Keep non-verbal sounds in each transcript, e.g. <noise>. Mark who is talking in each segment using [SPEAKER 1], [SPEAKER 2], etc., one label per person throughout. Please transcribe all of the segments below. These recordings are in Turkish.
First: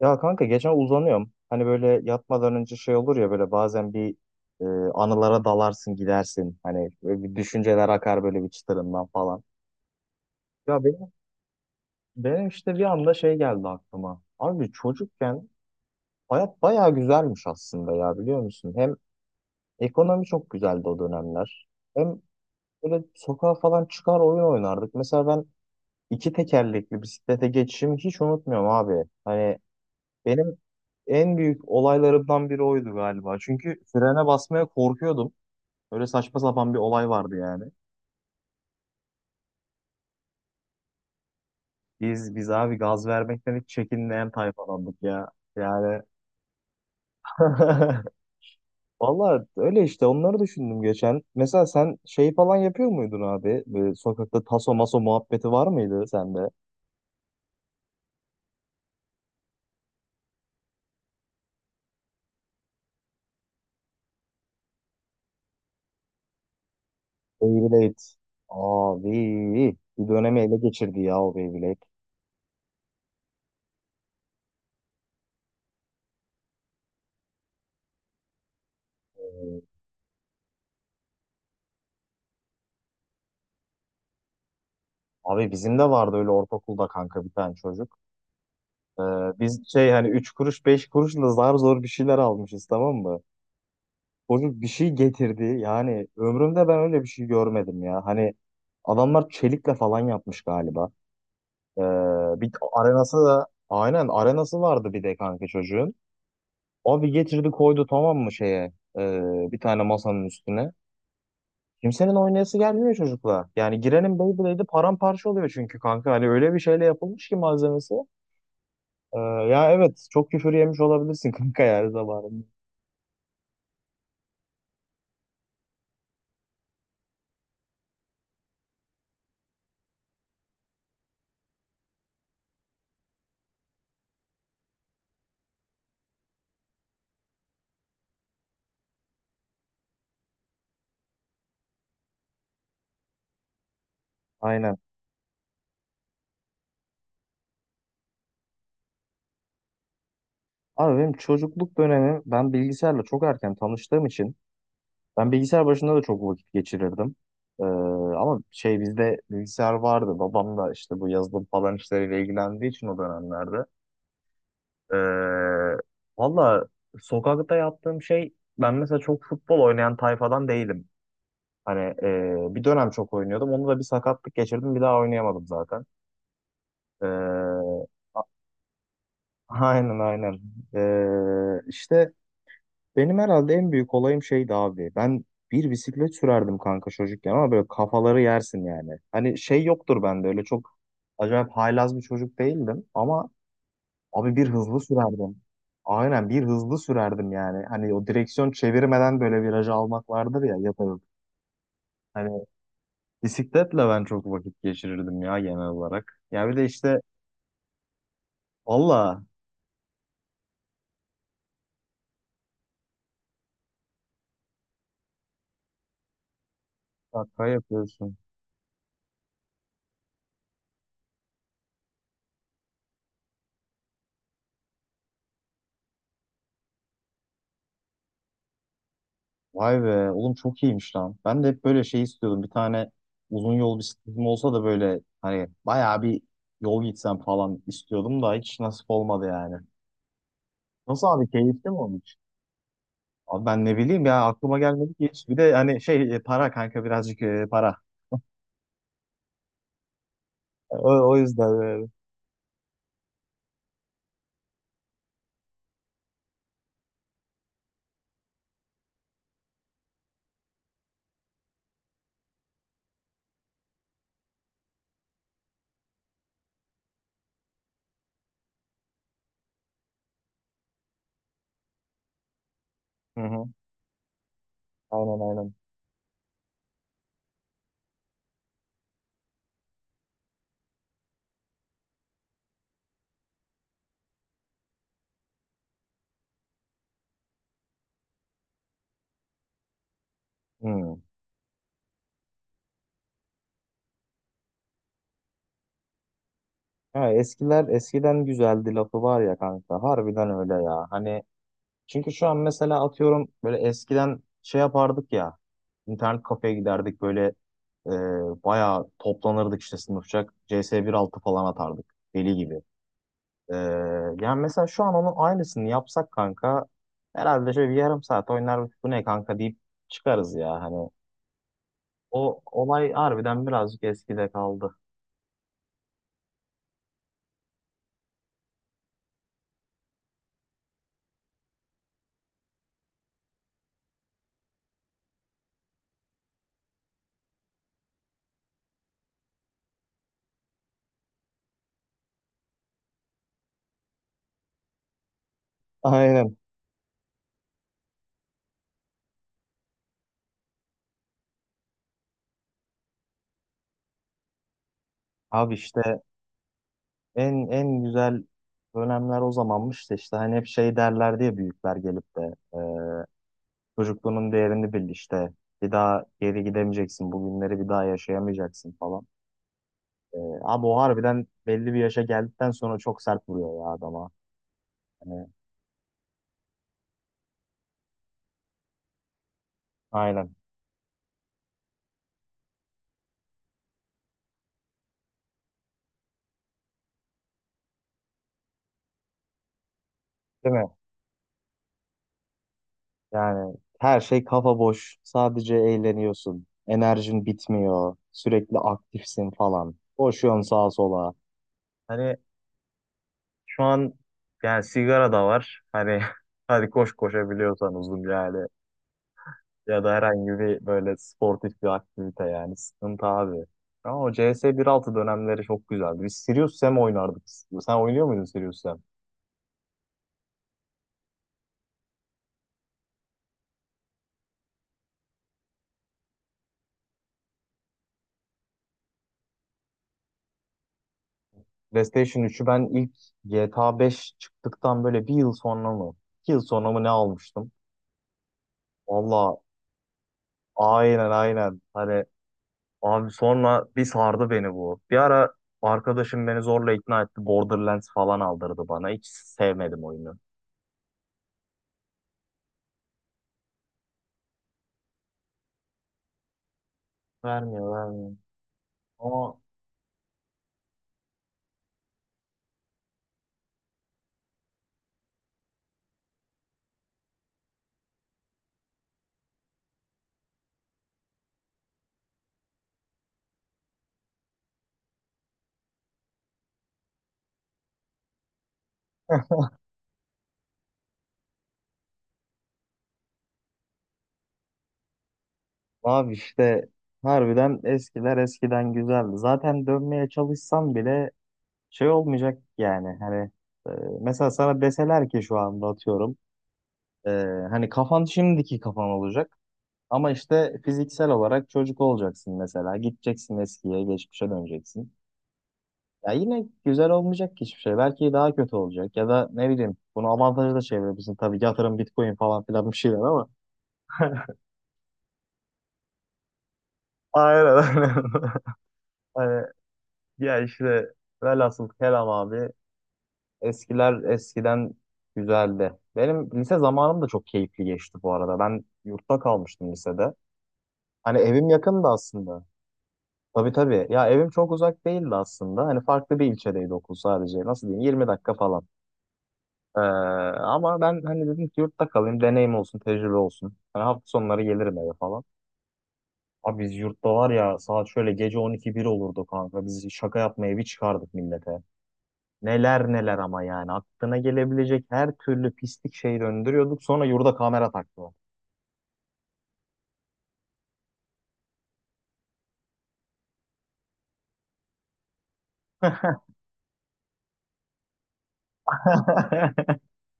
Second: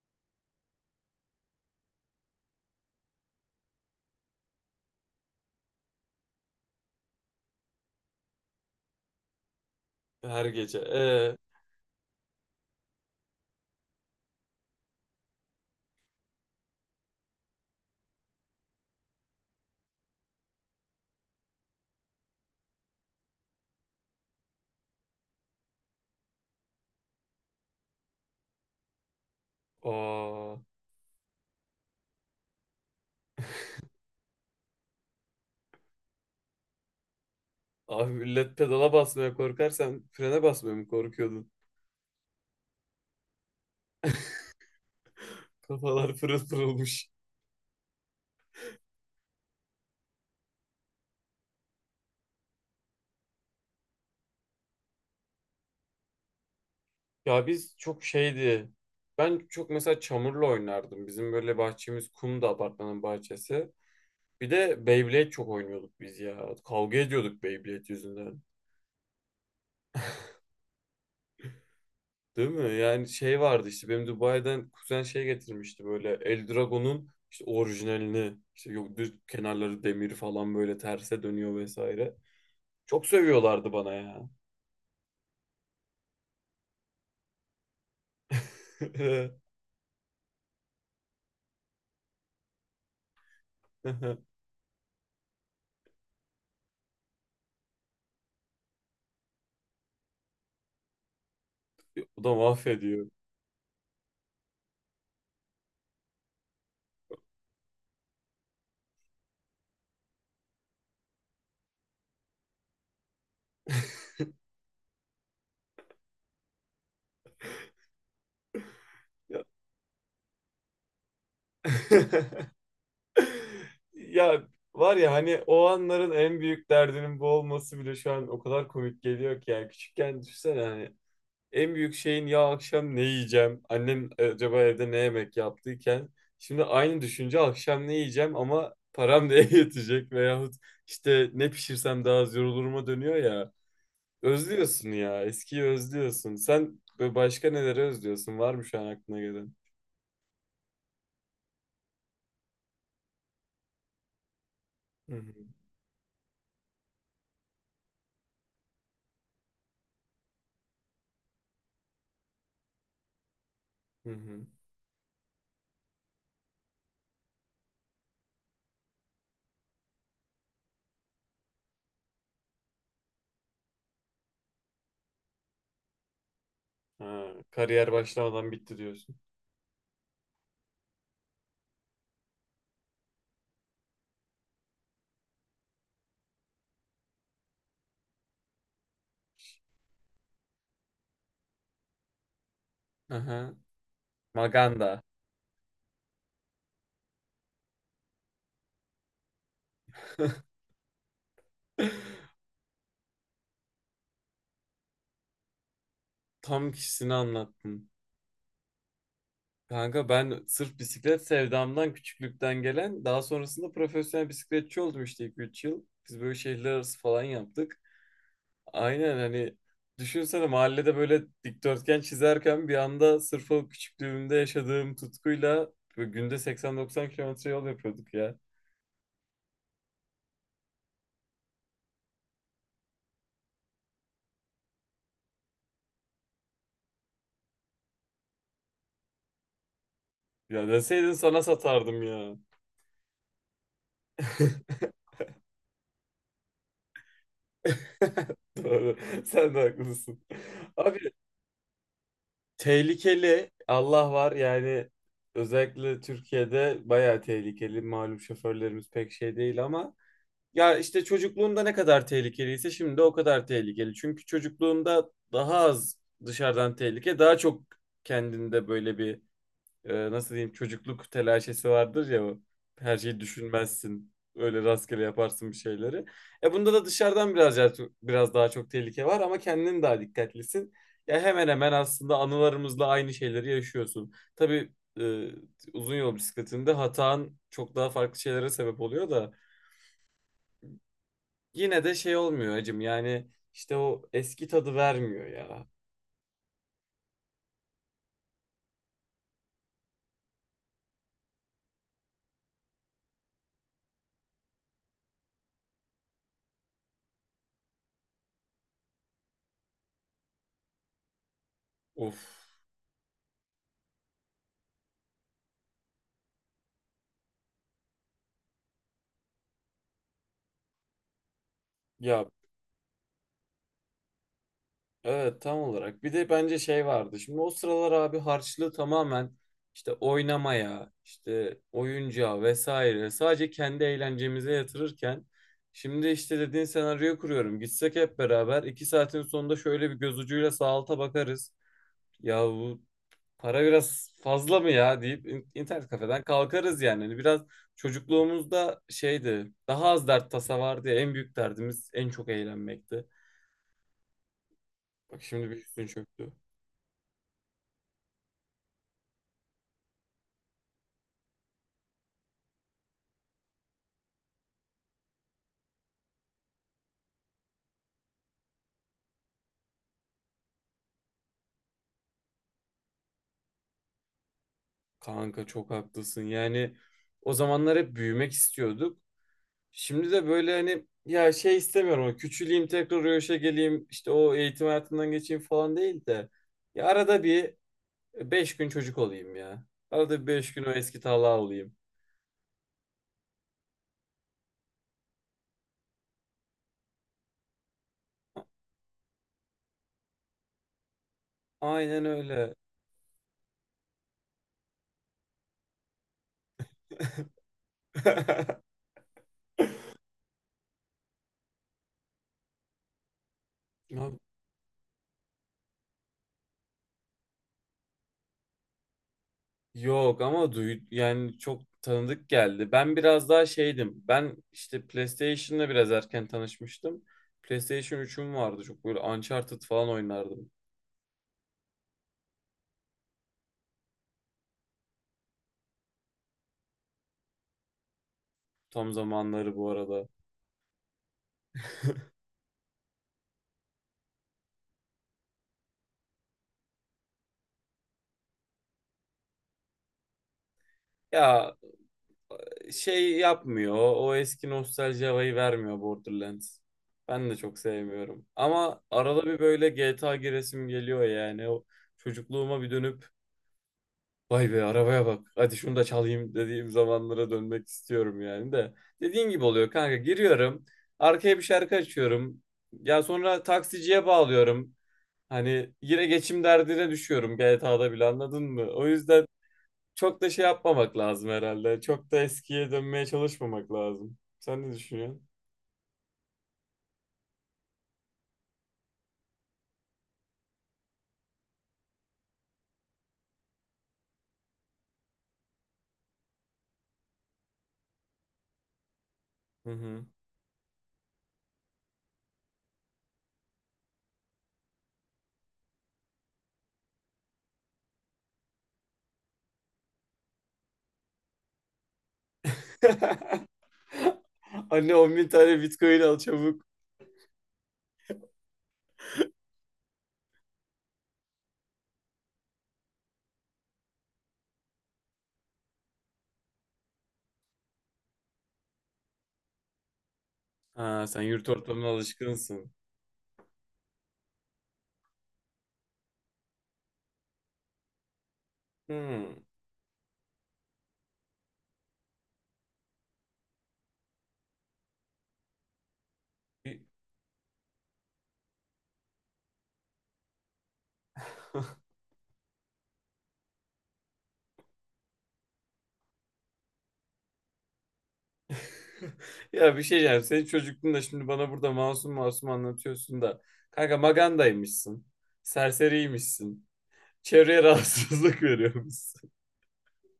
[SPEAKER 1] Ya kanka geçen uzanıyorum. Hani böyle yatmadan önce şey olur ya böyle bazen e, anılara dalarsın gidersin. Hani böyle bir düşünceler akar böyle bir çıtırından falan.
[SPEAKER 2] Her gece.
[SPEAKER 1] Ya benim, benim işte bir anda şey geldi aklıma. Abi çocukken hayat bayağı güzelmiş aslında ya biliyor musun? Hem ekonomi çok güzeldi o dönemler. Hem böyle sokağa falan çıkar oyun oynardık. Mesela ben iki tekerlekli bisiklete geçişimi hiç unutmuyorum abi. Hani
[SPEAKER 2] Aa,
[SPEAKER 1] benim en büyük olaylarımdan biri oydu galiba. Çünkü frene basmaya korkuyordum. Öyle saçma sapan bir olay vardı yani.
[SPEAKER 2] abi millet pedala basmaya korkar, frene basmaya mı korkuyordun?
[SPEAKER 1] Biz abi gaz vermekten hiç çekinmeyen tayfalandık ya. Yani
[SPEAKER 2] Kafalar pırıl pırılmış.
[SPEAKER 1] <laughs> valla öyle işte onları düşündüm geçen. Mesela sen şey falan yapıyor muydun abi? Böyle sokakta taso maso muhabbeti var mıydı sende?
[SPEAKER 2] Ya biz çok şeydi. Ben çok mesela çamurla oynardım. Bizim böyle bahçemiz kumdu, apartmanın bahçesi. Bir de Beyblade çok oynuyorduk biz ya. Kavga ediyorduk Beyblade
[SPEAKER 1] Beyblade.
[SPEAKER 2] yüzünden.
[SPEAKER 1] Abi bir dönemi ele geçirdi ya o Beyblade.
[SPEAKER 2] Değil mi? Yani şey vardı işte, benim Dubai'den kuzen şey getirmişti, böyle Eldragon'un işte orijinalini. İşte yok, düz kenarları demir falan, böyle terse dönüyor vesaire. Çok sövüyorlardı bana ya.
[SPEAKER 1] Abi bizim de vardı öyle ortaokulda kanka bir tane çocuk. Ee,
[SPEAKER 2] <laughs>
[SPEAKER 1] Biz şey hani 3 kuruş 5 kuruşla zar zor bir şeyler almışız, tamam mı? Çocuk bir şey getirdi. Yani ömrümde ben öyle bir şey görmedim ya. Hani adamlar çelikle falan yapmış galiba. Ee,
[SPEAKER 2] Bu da
[SPEAKER 1] Bir
[SPEAKER 2] mahvediyor.
[SPEAKER 1] arenası da aynen arenası vardı bir de kanka çocuğun. Abi getirdi koydu tamam mı şeye, bir tane masanın üstüne. Kimsenin oynayası gelmiyor çocukla. Yani girenin Beyblade'i paramparça oluyor çünkü kanka. Hani öyle bir şeyle yapılmış ki malzemesi.
[SPEAKER 2] Ya.
[SPEAKER 1] Ya evet, çok küfür yemiş olabilirsin <laughs> kanka yani zamanında.
[SPEAKER 2] <laughs> Ya, var ya hani o anların en büyük derdinin bu olması bile şu an o kadar komik geliyor ki, yani küçükken düşünsene, hani en büyük şeyin ya akşam ne yiyeceğim annem, acaba evde ne yemek yaptıyken, şimdi aynı düşünce akşam ne yiyeceğim ama param neye <laughs> yetecek, veyahut işte ne pişirsem daha az yoruluruma dönüyor ya.
[SPEAKER 1] Aynen.
[SPEAKER 2] Özlüyorsun ya. Eskiyi özlüyorsun. Sen böyle başka neleri özlüyorsun? Var mı şu an aklına gelen?
[SPEAKER 1] Abi benim çocukluk dönemi, ben bilgisayarla çok erken tanıştığım için
[SPEAKER 2] Hı
[SPEAKER 1] ben
[SPEAKER 2] hı.
[SPEAKER 1] bilgisayar başında da çok vakit geçirirdim. Ee, Ama şey, bizde bilgisayar vardı. Babam da işte bu yazılım falan işleriyle ilgilendiği için o dönemlerde.
[SPEAKER 2] Hı hı.
[SPEAKER 1] Ee, Valla sokakta yaptığım şey, ben mesela çok futbol oynayan tayfadan değilim. Hani bir dönem çok oynuyordum. Onu da bir sakatlık geçirdim. Bir daha oynayamadım zaten.
[SPEAKER 2] Ha,
[SPEAKER 1] Ee,
[SPEAKER 2] kariyer
[SPEAKER 1] <laughs>
[SPEAKER 2] başlamadan bitti diyorsun.
[SPEAKER 1] aynen aynen. İşte benim herhalde en büyük olayım şeydi abi. Ben bir bisiklet sürerdim kanka çocukken ama böyle kafaları yersin yani. Hani şey yoktur bende, öyle çok acayip haylaz bir çocuk değildim ama
[SPEAKER 2] Aha.
[SPEAKER 1] abi bir hızlı
[SPEAKER 2] Maganda.
[SPEAKER 1] sürerdim. Aynen, bir hızlı sürerdim yani. Hani o direksiyon çevirmeden böyle virajı almak vardır
[SPEAKER 2] <laughs>
[SPEAKER 1] ya, yaparım. Hani bisikletle ben çok vakit geçirirdim ya genel olarak. Ya bir de
[SPEAKER 2] Tam
[SPEAKER 1] işte
[SPEAKER 2] kişisini anlattın.
[SPEAKER 1] valla
[SPEAKER 2] Kanka ben sırf bisiklet sevdamdan, küçüklükten gelen, daha sonrasında profesyonel bisikletçi oldum işte 2 3 yıl. Biz böyle şehirler arası falan
[SPEAKER 1] şaka
[SPEAKER 2] yaptık.
[SPEAKER 1] yapıyorsun.
[SPEAKER 2] Aynen hani, düşünsene, mahallede böyle dikdörtgen çizerken bir anda sırf o küçüklüğümde yaşadığım tutkuyla böyle günde 80-90 kilometre yol yapıyorduk ya.
[SPEAKER 1] Vay be oğlum, çok iyiymiş lan. Ben de hep böyle şey istiyordum. Bir tane uzun yol bisikletim olsa da böyle hani bayağı bir yol gitsem falan istiyordum da hiç nasip olmadı yani.
[SPEAKER 2] Ya
[SPEAKER 1] Nasıl
[SPEAKER 2] deseydin
[SPEAKER 1] abi,
[SPEAKER 2] sana
[SPEAKER 1] keyifli mi
[SPEAKER 2] satardım
[SPEAKER 1] olmuş?
[SPEAKER 2] ya.
[SPEAKER 1] Abi ben ne bileyim ya, aklıma
[SPEAKER 2] <laughs>
[SPEAKER 1] gelmedi ki hiç. Bir de hani şey, para kanka, birazcık para.
[SPEAKER 2] Doğru. Sen de haklısın.
[SPEAKER 1] E,
[SPEAKER 2] Abi
[SPEAKER 1] O, o yüzden böyle.
[SPEAKER 2] tehlikeli, Allah var yani, özellikle Türkiye'de bayağı tehlikeli. Malum şoförlerimiz pek şey değil ama, ya işte çocukluğumda ne kadar tehlikeliyse şimdi o kadar tehlikeli. Çünkü çocukluğumda daha az dışarıdan tehlike, daha çok kendinde böyle bir, nasıl diyeyim, çocukluk telaşesi vardır ya. O. Her şeyi
[SPEAKER 1] Hı hı.
[SPEAKER 2] düşünmezsin. Öyle rastgele
[SPEAKER 1] Aynen
[SPEAKER 2] yaparsın
[SPEAKER 1] aynen.
[SPEAKER 2] bir şeyleri. E bunda da dışarıdan biraz biraz daha çok tehlike var ama kendin daha dikkatlisin. Ya hemen hemen aslında anılarımızla aynı şeyleri yaşıyorsun. Tabii e, uzun yol bisikletinde hatan çok daha farklı şeylere sebep oluyor da
[SPEAKER 1] Hı.
[SPEAKER 2] yine de şey olmuyor acım yani, işte o eski tadı vermiyor ya.
[SPEAKER 1] Ya eskiler eskiden güzeldi lafı var ya kanka. Harbiden öyle ya. Hani çünkü şu an mesela atıyorum böyle eskiden şey yapardık ya, internet kafeye giderdik böyle, e, bayağı toplanırdık işte sınıfçak CS 1.6 falan atardık
[SPEAKER 2] Of,
[SPEAKER 1] deli gibi. E, Yani mesela şu an onun aynısını yapsak kanka, herhalde şöyle bir yarım saat oynar, bu ne kanka deyip çıkarız ya. Hani
[SPEAKER 2] ya
[SPEAKER 1] o olay harbiden birazcık eskide kaldı.
[SPEAKER 2] evet, tam olarak. Bir de bence şey vardı şimdi o sıralar abi, harçlığı tamamen işte oynamaya, işte oyuncağa vesaire sadece kendi eğlencemize yatırırken, şimdi işte dediğin senaryoyu kuruyorum, gitsek hep beraber, 2 saatin sonunda şöyle bir göz ucuyla sağ alta bakarız. Ya bu para biraz fazla mı ya, deyip internet kafeden
[SPEAKER 1] Aynen.
[SPEAKER 2] kalkarız yani. Hani biraz çocukluğumuzda şeydi. Daha az dert tasa vardı ya. En büyük derdimiz en çok eğlenmekti. Bak şimdi
[SPEAKER 1] Abi
[SPEAKER 2] bir üstün
[SPEAKER 1] işte
[SPEAKER 2] çöktü.
[SPEAKER 1] en güzel dönemler o zamanmış da işte hani hep şey derler diye büyükler gelip de çocukluğunun değerini bil işte. Bir daha geri gidemeyeceksin. Bugünleri bir daha yaşayamayacaksın falan. Abi o harbiden belli bir yaşa geldikten sonra çok sert vuruyor ya adama. Hani,
[SPEAKER 2] Kanka çok haklısın. Yani o zamanlar hep büyümek istiyorduk. Şimdi de
[SPEAKER 1] aynen.
[SPEAKER 2] böyle hani, ya şey istemiyorum. O küçüleyim tekrar o yaşa geleyim, işte o eğitim hayatından geçeyim falan değil de. Ya arada bir 5 gün çocuk olayım ya. Arada bir 5
[SPEAKER 1] Değil
[SPEAKER 2] gün
[SPEAKER 1] mi?
[SPEAKER 2] o eski tala olayım.
[SPEAKER 1] Yani her şey kafa boş. Sadece eğleniyorsun. Enerjin bitmiyor. Sürekli aktifsin falan. Koşuyorsun sağa sola.
[SPEAKER 2] Aynen
[SPEAKER 1] Hani
[SPEAKER 2] öyle.
[SPEAKER 1] şu an yani sigara da var. Hani <laughs> hadi koş koşabiliyorsan uzun yani.
[SPEAKER 2] <laughs>
[SPEAKER 1] Ya da herhangi bir böyle sportif bir aktivite, yani sıkıntı abi. Ama
[SPEAKER 2] Ha,
[SPEAKER 1] o C S bir altı dönemleri çok güzeldi. Biz Serious Sam oynardık. Sen oynuyor muydun Serious Sam?
[SPEAKER 2] yok ama duy, yani çok tanıdık geldi. Ben biraz daha şeydim. Ben işte PlayStation'la biraz erken tanışmıştım. PlayStation üçüm vardı. Çok böyle Uncharted falan oynardım.
[SPEAKER 1] PlayStation 3'ü ben ilk GTA 5 çıktıktan böyle bir yıl sonra mı, İki yıl sonra mı ne almıştım?
[SPEAKER 2] Tam
[SPEAKER 1] Valla
[SPEAKER 2] zamanları bu arada.
[SPEAKER 1] aynen aynen. Hani abi sonra bir sardı beni bu. Bir ara arkadaşım beni zorla ikna etti, Borderlands falan aldırdı bana. Hiç sevmedim oyunu.
[SPEAKER 2] Ya şey yapmıyor. O eski nostalji havayı vermiyor Borderlands. Ben de çok
[SPEAKER 1] Vermiyor, vermiyor.
[SPEAKER 2] sevmiyorum. Ama arada
[SPEAKER 1] Ama
[SPEAKER 2] bir böyle GTA giresim geliyor yani. O çocukluğuma bir dönüp vay be arabaya bak, hadi şunu da çalayım dediğim zamanlara dönmek istiyorum yani de. Dediğin gibi oluyor kanka. Giriyorum. Arkaya bir şarkı açıyorum. Ya sonra taksiciye bağlıyorum. Hani yine geçim derdine düşüyorum GTA'da bile, anladın mı? O yüzden
[SPEAKER 1] <laughs>
[SPEAKER 2] çok da şey yapmamak lazım herhalde. Çok da eskiye dönmeye çalışmamak lazım. Sen ne düşünüyorsun?
[SPEAKER 1] abi işte harbiden eskiler eskiden güzeldi. Zaten dönmeye çalışsam bile şey olmayacak yani. Hani e, mesela sana deseler ki şu anda atıyorum, e, hani kafan şimdiki kafan olacak.
[SPEAKER 2] Hı hı.
[SPEAKER 1] Ama işte fiziksel olarak çocuk olacaksın mesela. Gideceksin eskiye, geçmişe döneceksin. Ya yine güzel olmayacak ki hiçbir şey. Belki daha kötü olacak. Ya da ne bileyim, bunu avantajı da çevirebilirsin. Tabii yatırım, Bitcoin falan filan bir şeyler ama.
[SPEAKER 2] <laughs> Anne 10 bin tane Bitcoin al çabuk.
[SPEAKER 1] Aynen. <laughs> Hani ya işte velhasıl kelam abi, eskiler eskiden güzeldi. Benim lise zamanım da çok keyifli geçti bu arada. Ben yurtta kalmıştım lisede.
[SPEAKER 2] Ha,
[SPEAKER 1] Hani
[SPEAKER 2] sen yurt
[SPEAKER 1] evim
[SPEAKER 2] ortamına
[SPEAKER 1] yakındı aslında.
[SPEAKER 2] alışkınsın.
[SPEAKER 1] Tabii tabii. Ya evim çok uzak değildi aslında. Hani farklı bir ilçedeydi okul sadece. Nasıl diyeyim? 20 dakika falan.
[SPEAKER 2] Hmm.
[SPEAKER 1] Ee, Ama ben hani dedim ki yurtta kalayım. Deneyim olsun, tecrübe olsun. Hani hafta sonları gelirim eve falan. Abi biz yurtta var ya, saat şöyle gece 12-1 olurdu kanka. Biz şaka yapmaya bir çıkardık millete.
[SPEAKER 2] <laughs>
[SPEAKER 1] Neler neler, ama yani aklına gelebilecek her türlü pislik şeyi döndürüyorduk. Sonra yurda kamera taktılar.
[SPEAKER 2] <laughs> Ya, bir şey diyeceğim. Senin çocukluğunda şimdi bana burada masum masum anlatıyorsun da. Kanka magandaymışsın. Serseriymişsin. Çevreye rahatsızlık <laughs> veriyormuşsun.
[SPEAKER 1] <laughs>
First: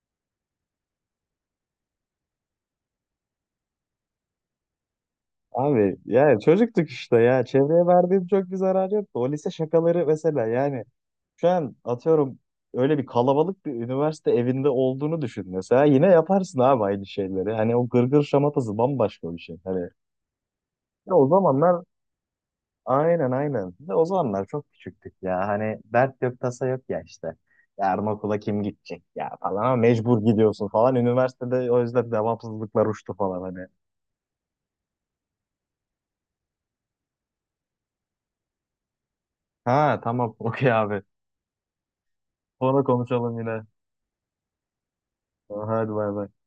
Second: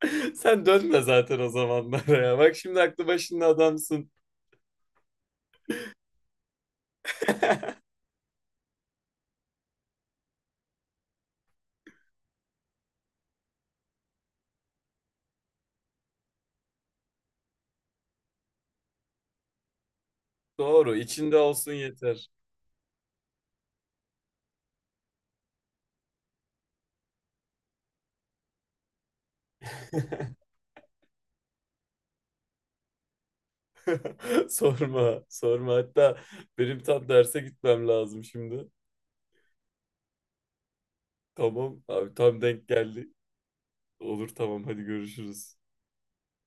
[SPEAKER 2] <laughs> Sen dönme zaten o zamanlara ya. Bak şimdi aklı başında adamsın.
[SPEAKER 1] Abi yani çocuktuk işte ya. Çevreye verdiğim çok bir zarar yoktu. O lise şakaları mesela yani şu an atıyorum, öyle bir kalabalık bir üniversite evinde olduğunu düşün mesela. Yine yaparsın abi aynı şeyleri. Hani o gırgır şamatası bambaşka bir şey. Hani
[SPEAKER 2] Doğru,
[SPEAKER 1] ya o
[SPEAKER 2] içinde olsun
[SPEAKER 1] zamanlar
[SPEAKER 2] yeter.
[SPEAKER 1] aynen aynen. Ve o zamanlar çok küçüktük ya. Hani dert yok, tasa yok ya işte. Yarın okula kim gidecek ya falan, ama mecbur gidiyorsun falan. Üniversitede o yüzden devamsızlıklar uçtu falan hani.
[SPEAKER 2] <laughs> Sorma, sorma. Hatta benim tam derse gitmem lazım şimdi.
[SPEAKER 1] Ha tamam, <laughs> okey abi.
[SPEAKER 2] Tamam abi, tam denk
[SPEAKER 1] Sonra
[SPEAKER 2] geldi.
[SPEAKER 1] konuşalım yine.
[SPEAKER 2] Olur tamam, hadi görüşürüz.
[SPEAKER 1] Tamam, hadi bay bay.